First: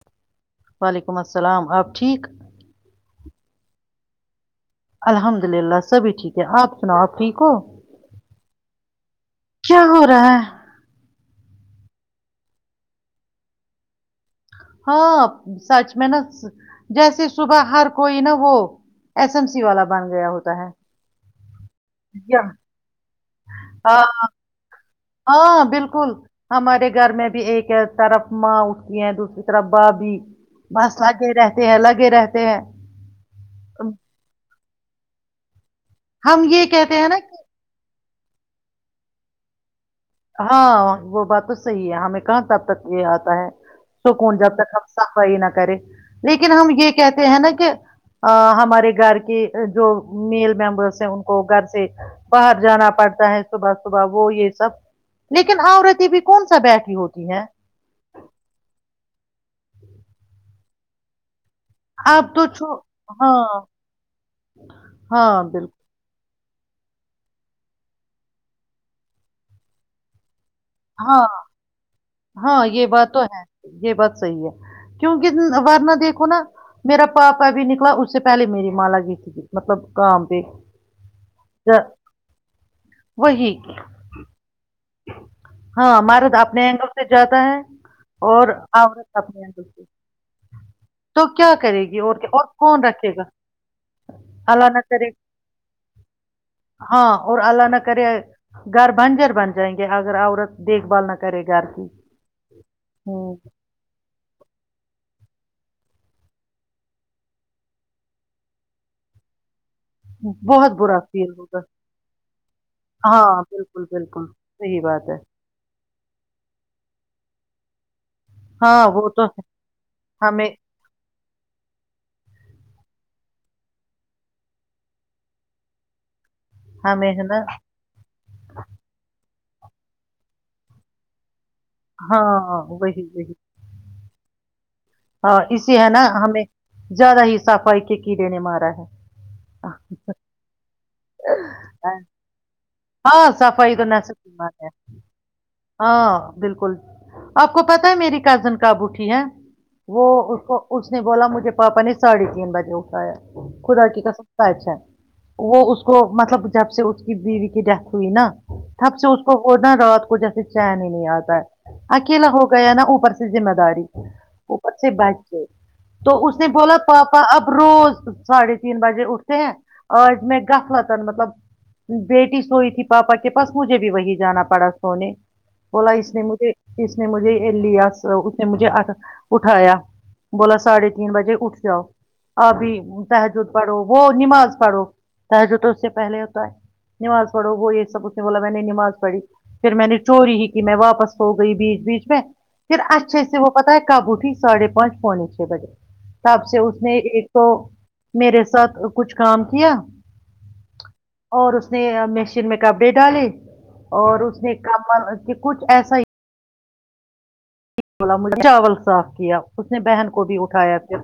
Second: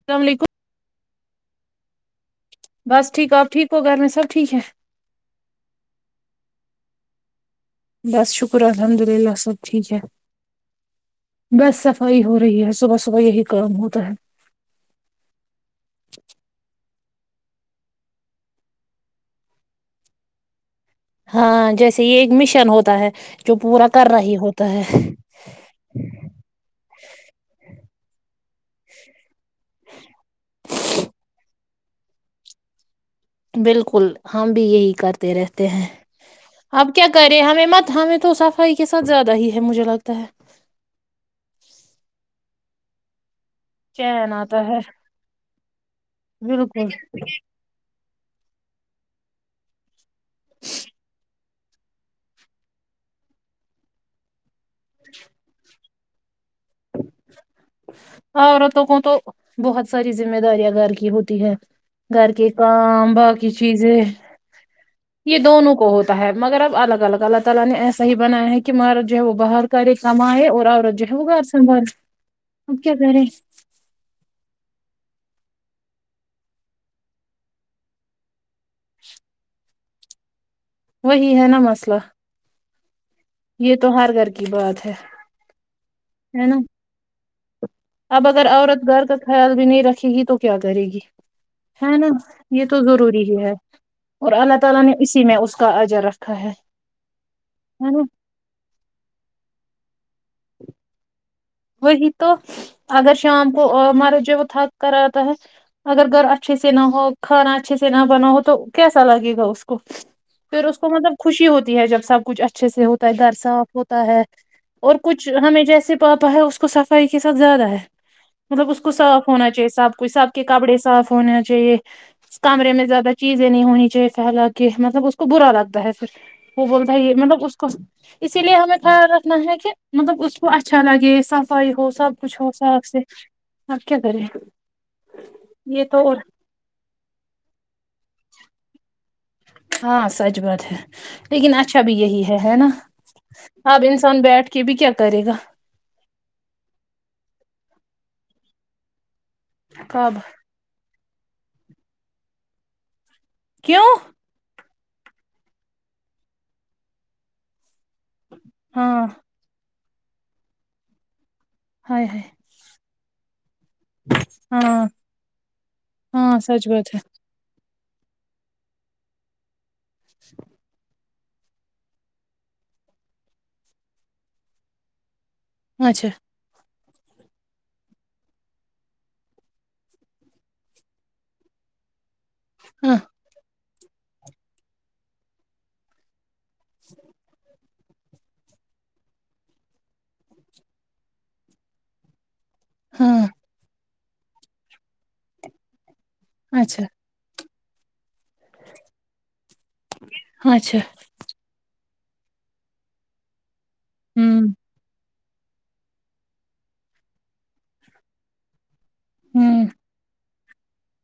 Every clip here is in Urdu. السلام علیکم علیکم السلام اپ ٹھیک بس ٹھیک آپ ٹھیک ہو گھر میں سب ٹھیک ہے الحمد للہ سبھی ٹھیک ہے آپ سناؤ آپ ٹھیک ہو بس شکر الحمد للہ سب کیا ٹھیک ہے ہو رہا بس صفائی ہو رہی ہے صبح صبح یہی کام ہوتا ہے ہاں سچ میں نا جیسے صبح ہر کوئی نا وہ ایس ایم سی والا بان گیا ہوتا ہے ہاں ج جیسے یہ ایک یا مشن ہوتا ہے جو پورا ہاں کر رہی ہوتا ہے ہاں بالکل ہمارے گھر میں بھی ایک طرف ماں اٹھتی ہیں دوسری طرف بابھی بس لگے رہتے ہیں الگے رہتے ہیں بالکل ہم بھی یہی کرتے رہتے ہیں ہم یہ اب کہتے کیا ہیں نا کرے ہمیں مت ہمیں تو صفائی کے ساتھ زیادہ ہی ہے مجھے لگتا ہے ہاں وہ بات تو صحی ہے ہمیں کہاں تب تک یہ آتا ہے چین سکون جب آتا تک ہے صفائی نہ کرے لیکن ہم بالکل یہ کہتے ہیں نا کہ ہمارے گڑ کہ جو میل ممبرس ہیں ان کو گھر سے باہر جانا پڑتا ہے صبح صبح وہ یہ سب لیکن آورت بھی [unintelligible] کون سا بیٹکھی ہوتی ہے عورتوں کو تو بہت ساری ذمہ داریاں گار کی ہوتی ہے گھر آپ تو کے چھو کام باقی ہاں چیزیں یہ ہاں دونوں بالکل کو ہوتا ہے مگر اب الگ الگ اللہ تعالی نے ایسا ہی بنایا ہے کہ مہرا جو ہے وہ باہر کرے کمائے اور اور ج ہاں ہوگار [unintelligible] ہاں یہ بات تو ہے یہ بات صحیح ہے ورنہ دھو نا میرا پاپ ابھی نکلا اس سے پہلے میری ماگی مطلب [unintelligible] کام پہ وہی ہے نا مسئلہ وہی یہ تو ہر گھر کی بات ہے ہاں ہمارے ہے نا اپنے اینگل سے ج [unintelligible] [unintelligible] اب اگر عورت گار کا خیال بھی نہیں رکھے گی تو کیا کرے گی تو کیا کرے ہے گی نا اور کیا؟ اور یہ تو کون رکھے گا ضروری ہی ہے اور اللہ نہ تعالی نے کرے اسی میں اس کا عجر رکھا ہے ہاں اور اللہ نہ ہے نا کرے گھر بنجر بن جائیں گے [unintelligible] اگر عورت دیکھ بھ نہ کرے گھر کی وہی تو اگر ہوں شام کو مارا ج وہ تھک کر آتا ہے اگر گھر اچھے سے نہ ہو کھانا اچھے سے نہ بنا ہو تو کیسا لگے گا اس کو پھر بہت اس کو برا مطلب فیل خوشی ہوگا ہوتی ہے جب سب کچھ اچھے سے ہوتا ہے در ہاں صاف بالکل ہوتا ہے بالکل صحیح اور بات ہے کچھ ہمیں جیسے پاپا تو ہے اس کو صفائی کے ساتھ زیادہ ہے مطلب اس ہاں کو وہ تو صاف ہونا چاہیے سب کو سب کے ہمیں کپڑے صاف ہونا چاہیے کمرے میں زیادہ چیزیں نہیں ہونی چاہیے پھیلا کے مطلب اس کو برا لگتا ہے پھر وہ بولتا ہے ہمیں ہی نا مطلب اس کو اسی لیے ہمیں تھا تنا ہے کہ مطلب اس کو اچھا لگے یہ سب فائی ہو سب ہاں کچھ ہو ساخ سے وہی وہی کیا کرے ہاں اسے ہے نا ہمیں زیادہ ہی صفائی کے کیڑے نے مارا ہے ہاں سچ بات ہے لیکن اچھا بھی یہی ہے ہے نا ہاں صفائی اب انسان کرنام بیٹھ کے ہے بھی کیا کرے گا ہاں بالکل آپ کو پتا ہے میری کزن کااب اٹھی ہے وہ کب اس کو اس نے بولا مجھے پاپا نےاڑھے تین بجے اٹھایا کیوں خداٹی کس کر چ ہے وہ اس کو مطلب جب سے اس کی بیوی کتا ہوئی نا تھب ہاں سے اس کو انا ر کچھ ایسے چین ہی نہیں آتا ہے ہائے ہائے اکیلا ہو گیا نا اوپر سے ذمہ داری اوپر ہاں سے بیٹھ گئے تو اس ہاں نے سچ بولا بات ہے پاپا اب روز ساڑھے تین بجے اٹھتے ہیں آج میں گفوطن مطلب ہوں بیٹی سوئی تھی پاپا کے پاس مجھے بھی وہی جانا پڑا سونے بولا اچھا اس نے مجھے اس نے مجھے لیا اس نے مجھے اٹھایا بولا ساڑھے تین بجے اٹھ جاؤ اب ہاں سح جو پڑھو وہ نماز پڑھو ت جو تو اس سے پہلے ہوتا ہے نوال فوڑو ہوئی سب اس نے بولا میں نے نماز پڑھی پھر میں نے چوری ہی کی میں واپس ہوو گئی بیچ بیچ میں پھر اچھے ہاں سے وہ پتا ہے کاابو ہی ساڑے پانچ پنے چھ بجے ب سے اس اچھا نے ایک دو میرے ساتھ کچھ کام کیا اچھا اور اس اس نے مشین میں کپڑے ڈالے اور اس ہوں نے کام اس کے کچھ ایسا ہی ما چاول صاف کیا ہوں اس نے بہن کو بھی اس کھایا پھر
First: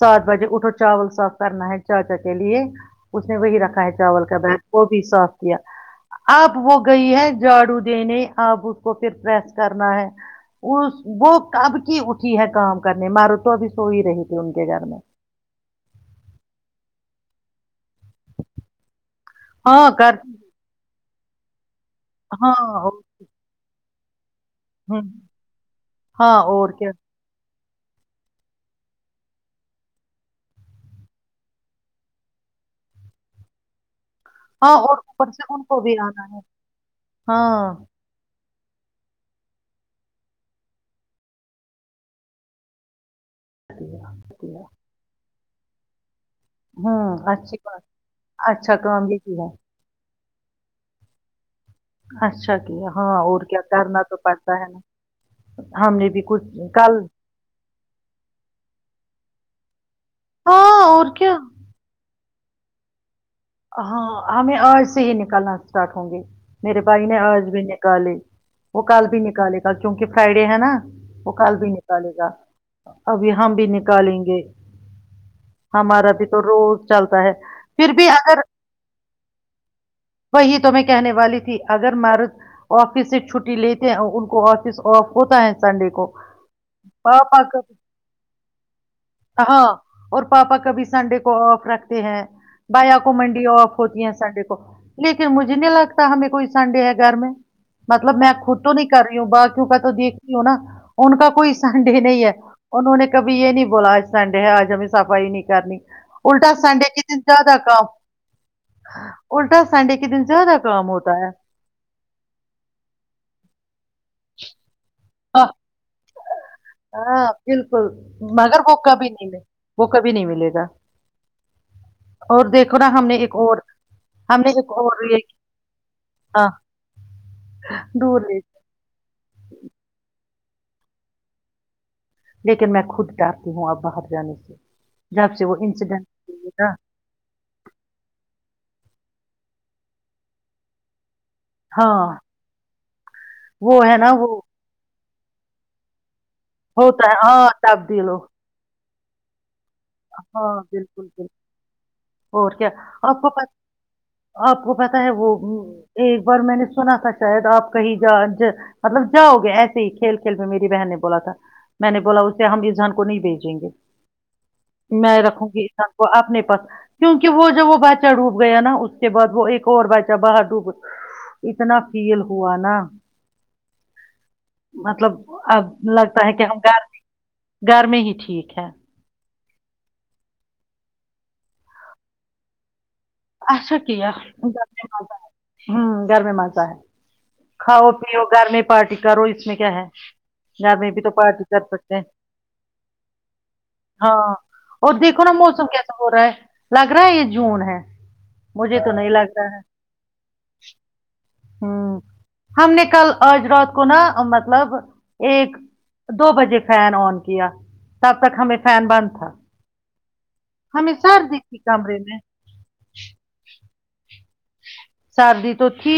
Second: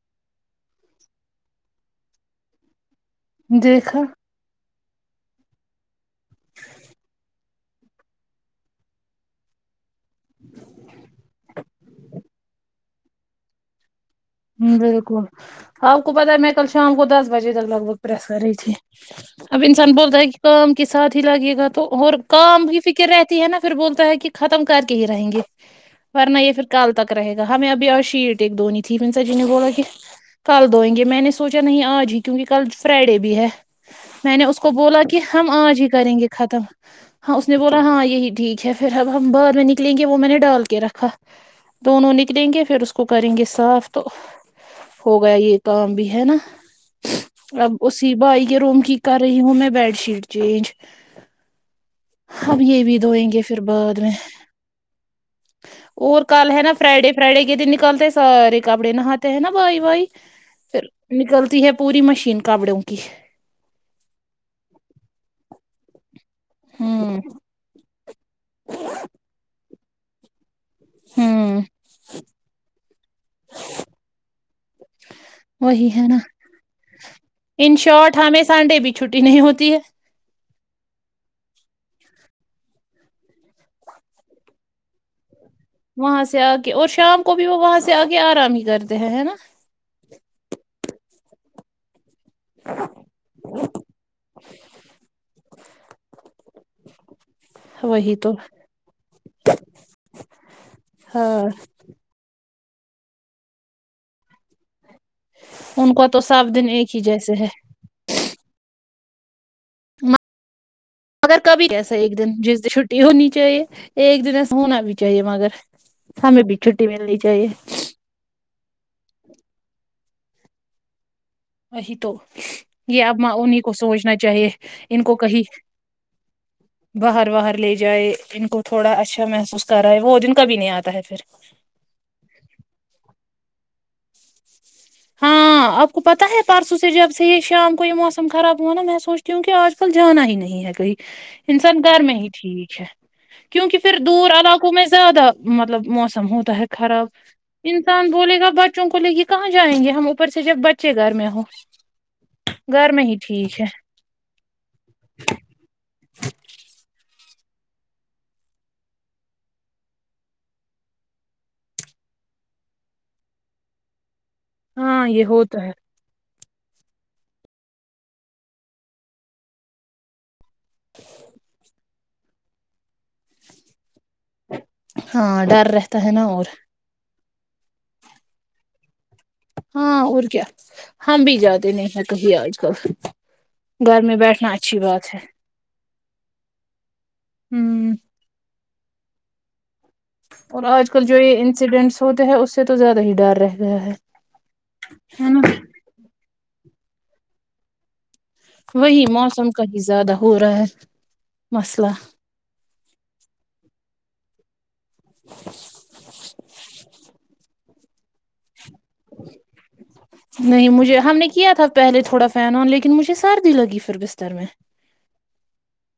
سات بجے اٹھو چاول صاف کرنا ہے چاچا کے لیے اس نے وہی رکھا ہے دیکھا چاول کا دان وہ بھی صاف کیا اب وہ گئی ہے جھاڑو دینے اب اس کو پھر پریس کرنا ہے اس کب کی اٹھی ہے کام کرنے مارو تو ابھی سو ہی رہی ت ہ بالکل آپ کو پتہ ہے میں کل شام کو دس بجے ت لگ بگ س کر رہی تھی اب ہاں انسان کر بولتا ہے کہ کام کے ساتھ ا لگے گا تو اور ہاں کام کی فکر رہتی ہے نا پھر بول تاک [unintelligible] ختم کر کے ہی ہوں رہیں گے ہاں ورنہ یہ پھر اور کیا کل تک رہے گا ہمیں ابھی اور شیٹ ایک دوننی ت [unintelligible] ن سا جی نے بولا کہ کل دئیں گے میں نے سوچا نہیں آج ہی کیونکہ کل فرائیڈے بھی ہے میں نے اس کو ہاں اور بولا کہ اوپر سے ہم ان کو آج ہی بھی کریں آنا گے ہے ختم ہاں اس نے بولا ہاں یہی ٹھیک چھ پھر اب ہم باہر میں نکلیں گے وہ میں نے ڈال کے رکھا دونوں نکلیں گے پھر اس کو [unintelligible] کریں گے صاف تو کیا، ہو گیا یہ [unintelligible] کام بھی ہے نا ہوں اچھی [inaudible] اب بات اسی بائی کے اچھا روم کی کام یہ کر رہی کیا ہوں میں بیڈ شیٹ چینج [inaudible] اچھا اب یہ کیا بھی ہاں دھوئیں گے اور پھر کیا بعد کرنا میں تو پڑتا ہے نا ہم نے اور بھی کچھ کل ہے نا فرائیڈے فرائیڈے کے دن نکالتے سارے ناات ہے نا بائی وائی [inaudible] پھر ہاں اور کیا نکلتی ہے پوری مشین کابڑوں کی [inaudible] ہاں ہمیں آج سے ہی نکالنا اسٹارٹ ہوں گے [unintelligible] میرے بھائی ہوں نے آج بھی نکالی وہ کل بھی نکالے کیونکہ فرائیڈے ہے نا [inaudible] وہ کل ہوں بھی نکالے گا ابھی ہم بھی نکالیں گے وہی ہے ہمارا نا بھی تو روز چلتا ہے ان پھر بھی شارٹ [inaudible] ہمیں سنڈے بھی چھٹی نہیں ہوتی ہے [inaudible] وہی تو میں کہنے والی تھی اگر مارض آفس سے چھٹی لیتے ہیں اور ان کو آفس آف ہوتا ہے [inaudible] وہاں سے آ کے اور شام کو پاپا بھی وہ کبھی وہاں سے آ کے آرام ہی کرتے ہیں ہے نا ہاں اور پاپا کبھی سنڈے کو آف رکھتی ہیں [inaudible] بیا کو منڈی آف ہوتی ہیں سنڈے کو مجھے نہیں لگتا ہمیں کوئی سنڈے ہے گھر میں [inaudible] مطلب میں خود تو نہیں کر رہی ہوں باقیوں کا تو دیکھ رہی ہوں نا ان کا ہاں کوئی سنڈے نہیں ہے انہوں نے کبھی یہ نہیں بولا آج سنڈے ہے آج ہم صفائی نہیں کرنی ان کو تو اللٹا سب دن سنڈے ایک ہی ک دن جیسے ہے زیادہ کام [inaudible] اں اور [inaudible] سنڈے کی دن [inaudible] ہے مگر کبھی ایسا ایک دن جس دن چھٹی ہونی چاہیے ایک دن ایسا ہونا بھی چاہے کیاے مگر [inaudible] چھٹی ملنی ہاں چاہیے بالکل مگر کوکا بھی نہیں میں وہ کبھی نہیں ملے گا وہی تو اور دیکھو نا یہ ہم نے ابماں ایک اور انیں کو سوچنا ہم چاہیے نے ایک ان اور کو یہ کہیں ہاں باہر باہر لے جائے دور لے ان کو تھوڑا اچھا محسوس کر رہا ہے وہ دن کبھی نہیں آتا ہے پھر لیکن میں خود ڈرتی ہوں اب باہر جانے سے جب سے وہ ہاں آپ کو پتا ہے انسیڈنٹ نا، پرسوں سے جب سے یہ شام کو یہ موسم خراب ہوا نا میں سوچتی ہوں کہ آج کل جانا ہی نہیں ہے کہئی انسان گھر ہاں میں ہی ٹھیک ہے کیونکہ وہ ہے پھر نا وہ دور علاقوں میں زیادہ مطلب موسم ہوتا ہے خراب ہے ہاں تبدیل انسان ہو بولے گا بچ کو لیے یہ کہاں جائیں گے ہم اوپر سے ہاں جب بچے بالکل گھر میں بالکل ہوں اور کیا گھر میں ہی آپ کو پ ٹھیک ہے آپ کو پتہ ہے وہ ایک بار میں نے سنا تھا شاید آپ کہیں جا مطلب جاؤ گے ایسے ہی کھیل کھیل میں میری بہن نے بولا تھا میں نے بولا اسے ہم اس جان کو نہیں بھیجیں گے ہاں میں یہ رکھوں ہوتا گی ہے سب کو اپنے کیونکہ وہ جب وہ بچہ ڈوب گیا نا اس کے بعد وہ ایک اور بچہ باہر ڈوب اتنا فیل ہوا نا مطلب ہاں اب ڈر رہتا نا لگتا ہے کہ اور ہم گھر گھر میں ہی ٹھیک ہے ہاں اور کیا ہم بھی جاتے نہیں ہیں کہیں آج کل آسا گھر کیایا میں بیٹھنا اچھی جنے بات مزہ ہے ہ گھر میں مزہ ہے کھاؤ ہوں پیو گھر میں پارٹی کاو اس میں کیا ہے اور گھر آج میں بھی کل تو جو یہ پارٹی کر سکتے انسیڈینٹس ہوتے ہیں اس سے تو زیادہ ہی ڈر رہ گیا ہاں اور دیکھو ہے نا موسم کیسا ہو رہا ہے لگ رہا ہے یہ جون ہے مجھے تو وہی نہیں لگ موسم کہیں زیادہ ہو رہا ہے ہ مسئلہ ہم نے کل آج رات کو نہ مطلب ایک دو بجے فین آن کیا تب تک ہمیشہ نہیں ہمیں مجھے ہم نے سردی کیا تھی تھا کمرے پہلے میں تھوڑا فین آن لیکن مجھے سردی لگی پھر بر چتر میں [inaudible] سردی تو تھی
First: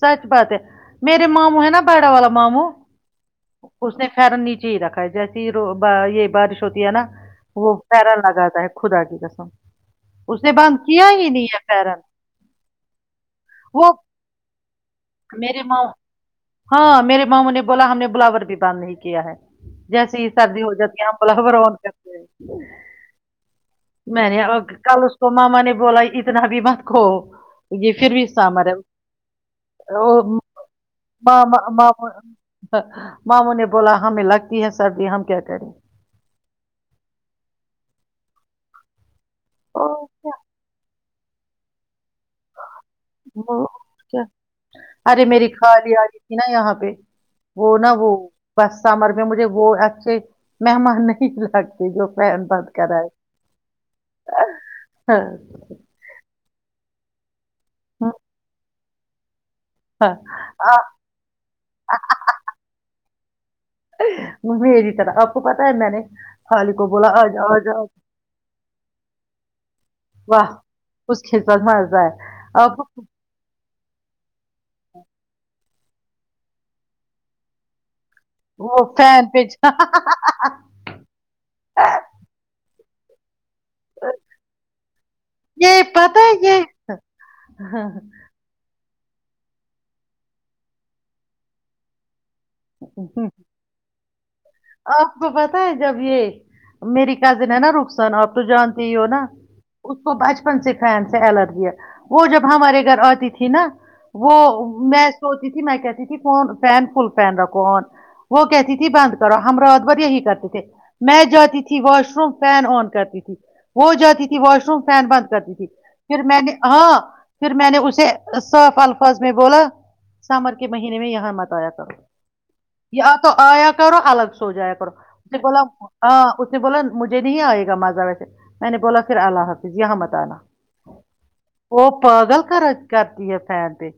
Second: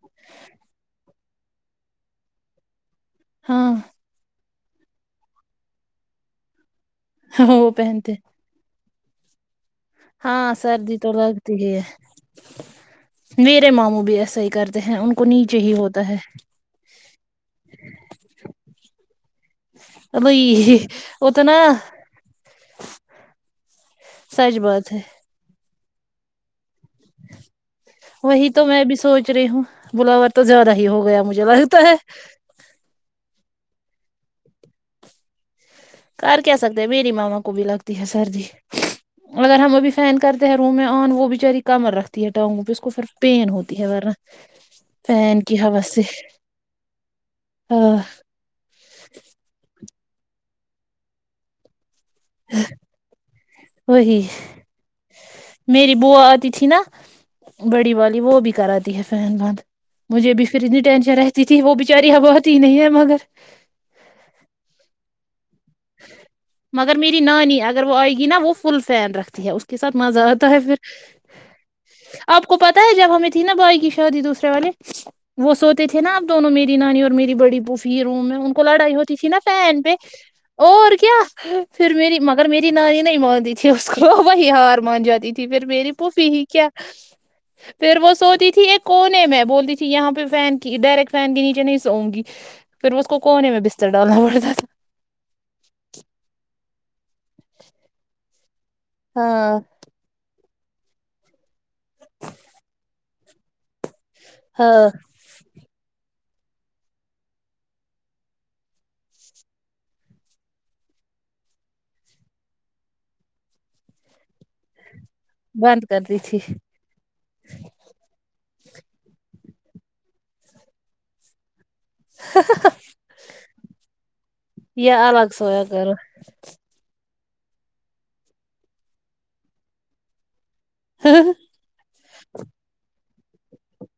سچ بات ہے میرے ماموں ہے نا باڑا والا ماموں ہاں اس نے خیر [inaudible] وہ پہنتے [inaudible] [inaudible] ہاں سردی تو لگتی ہی ہے فیرن میرے وہ ماموں بھی ایسا ہی کرتے ہیں ان کو نیچے میرے ہی ماں ہوتا ہے فلاور بھی بند نہیں کیا ہے جیسے یہ سردی ہو وہی جاتی ہے اتنا میں نے سچ بات ہے کل اس کو ماما نے بولا ہے اتنا بھی مت کھو یہ پھر بھی وہی تو سامر ہے میں بھی سوچ رہی ہوں وہ بلاوور تو زیادہ ہی ہو گیا مجھے ماما لگتا ہے ماموں ماموں نے بولا ہمیں لگتی ہے سردی ہم کیا کریں ک کہ سکتے ہیں میری ماما کو بھی لگتی ہے سردی اور ہم ابھی اوہ، فین کرتے ہیں روم میں ان وہ بچاری کمر رت ارے فین میری کی ہوا خالہ سے آ رہی تھی نا یہاں پہ وہ نا ہاں وہ بس سمر مجھے وہ ممان نہیں لگ جو فین بند کرا ہے وہی ہاں، میری بوو آتی تھی نا بڑی والی وہ بھی کراتی تی ہے فین بند [inaudible] مجھے بھی آ، فیراتنی ٹینزن رہتی تھی وہ بیچاری اتی نہیں ہے اب میری طرح آپ کو پتا ہے میں نے خالی کو مگر بولا میری آ نہ ہی جاؤ آ نہیں اگر جاؤ وہ ائے گی نا وہ فل فین رکھتی ہے اس کے ساتھ ماں ذرا تو واہ ہے اس کے ساتھ مزہ پھر ہے اپ کو پتہ اب ہے جب ہمیں تین چری ت والے وہ سوچ تھے نا آ دونوں میری نانی اور میری بڑی پوف روم میں ان کو لڑائی ہوتی تھی نا فین پہ اور کیا پھر میری مگر میری ناری نہیں اس کو وہی ہار مان جاتی تھی پھر یہ میری پتہ پھفھی ہے ہی یہ کیا پھر وہ سوتی تھی ایک کونے میں بولتی تھی یہاں پرڈائیریکٹ فین کے نیچے نہیں سوؤں گی پھر اس کونے میں بستر ڈالنا پڑتا تھا آپ کو پتہ ہے جب یہ میری کس دن ہیں نا رک سان آ تو جان ہو نا ہاں اس کو بچ پن سے فین سے الر بھی وہ جب ہمارے گھر آتی تھی نا تو وہ ہاں میں سوچتی تھی میں کہتی تھی فون فین فل فین رکھو آن وہ کہتی تھی بند کرو ہم رات بھر یہی کرتے تھے میں جاتی تھی واش روم فین آن کرتی تھی وہ جاتی تھی واش روم فین بند کر دی تھی بند کرتی پھر تھی میں نے ہاں پھر میں نے اسے صاف الفاظ میں بولا سمر کے مہینے میں یہاں مت آیا تھا یا تو آیا کرو الگ سو جایا کرو یہ اس الگ نے بولا سویا کرو ہاں اس نے بولا مجھے نہیں آئے گا ماضا ویسے میں نے بولا پھر اللہ حافظ یہاں مت آا وہ پگل کر کر ہے فین پ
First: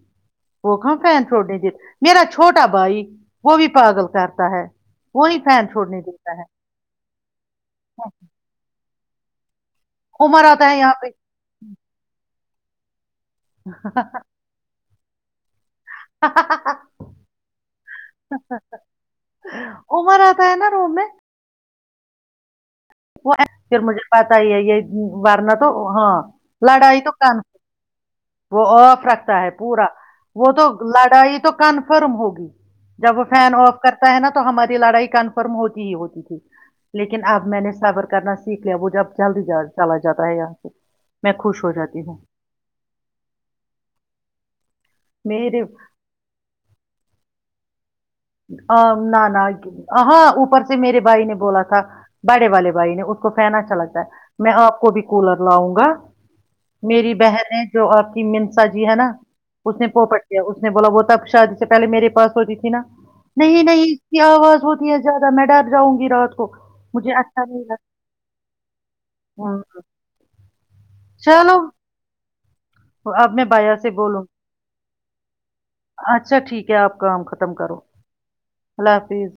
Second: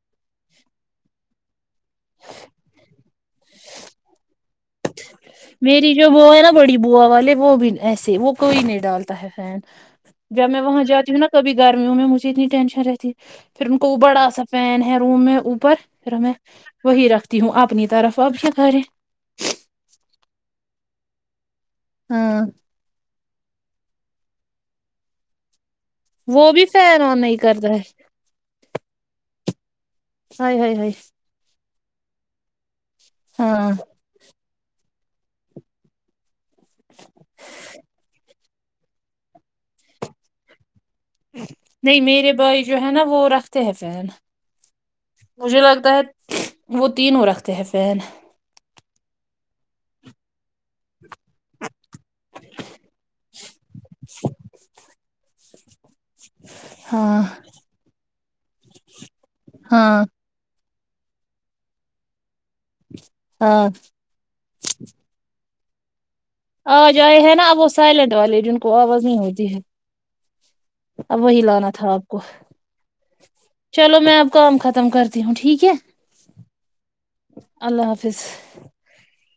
ہو کا فین تھوڑے چ میرا چھوٹا بھائی وہ بھی پاگل کرتے میری جو بو ہے نا بڑی بوو والے وہ بھی ایس وہ کوئی نہیں ڈال تحفین عمر جب میں آتا ہے وہاں یہاں جاتی ہوں پہ نا کبھی گرمیوں میں مجھے اتنی ٹینشن رہتی پھر انن کو وہ با ایسا فین ہے روم میں اوپر ھر میں وہی رکھتی ہوں اپنی طرف اب سے کریں عمر آتا ہے نا روم میں ہاں وہ پھر مجھے پتا ہی ہے یہ ورنہ تو ہاں وہ بھی لڑائی فین تو آن نہیں کم کرتا ہے وہ آف رکھتا ہے پورا وہ ہائے تو ہائے ہائے لڑائی تو کنفرم ہوگی [unintelligible] جب وہ فین ہاں آف کرتا ہے نا ہماری لڑائی کنفرم ہوتی ہی ہوتی تھی لیکن اب میں نے سبر کرنا سیکھ لیا وہ جب جلد ہی چلا جاتا ہے یہاں سے میں خوش ہو جاتی نہیں ہوں میرے بھائی جو ہے نا وہ رکھتے ہیں پین مجھے میرے لگتا ہے وہ تین ہو اور رکھتے ہےفین [unintelligible] نہ نہ ہاں اوپر سے میرے بھائی نے بولا تھا باڑے والے بھائی نے اس کو فین اچھا لگتا ہے میں آپ کو بھی کولر اؤں گا میری ہاں بہن ہے جو آپ منسا جی ہے نا اس نے ہاں پو پٹیا اس نے بولا وہ تب شادی سے پلے میرے پاس ہوتی تھی نا نہیں ہاں نہیں اس کی آواز ہوتی ہے زیادہ میں ڈر جؤں گی رات کو آ ج مجھے آائے ہے اچھا نا نہیں وہ لگتا سائلینٹ والے جن کو آواز نہیں ہوتی ہے ہوں اب وہی چلو لانا تھا آپ کو ا [inaudible] اب میں بایا سے بولوں ختم کرتی ہوں ٹھیک ہے اچھا ٹھیک ہے آپ کام ختم کرو اللہ حافظ اللہ حافظ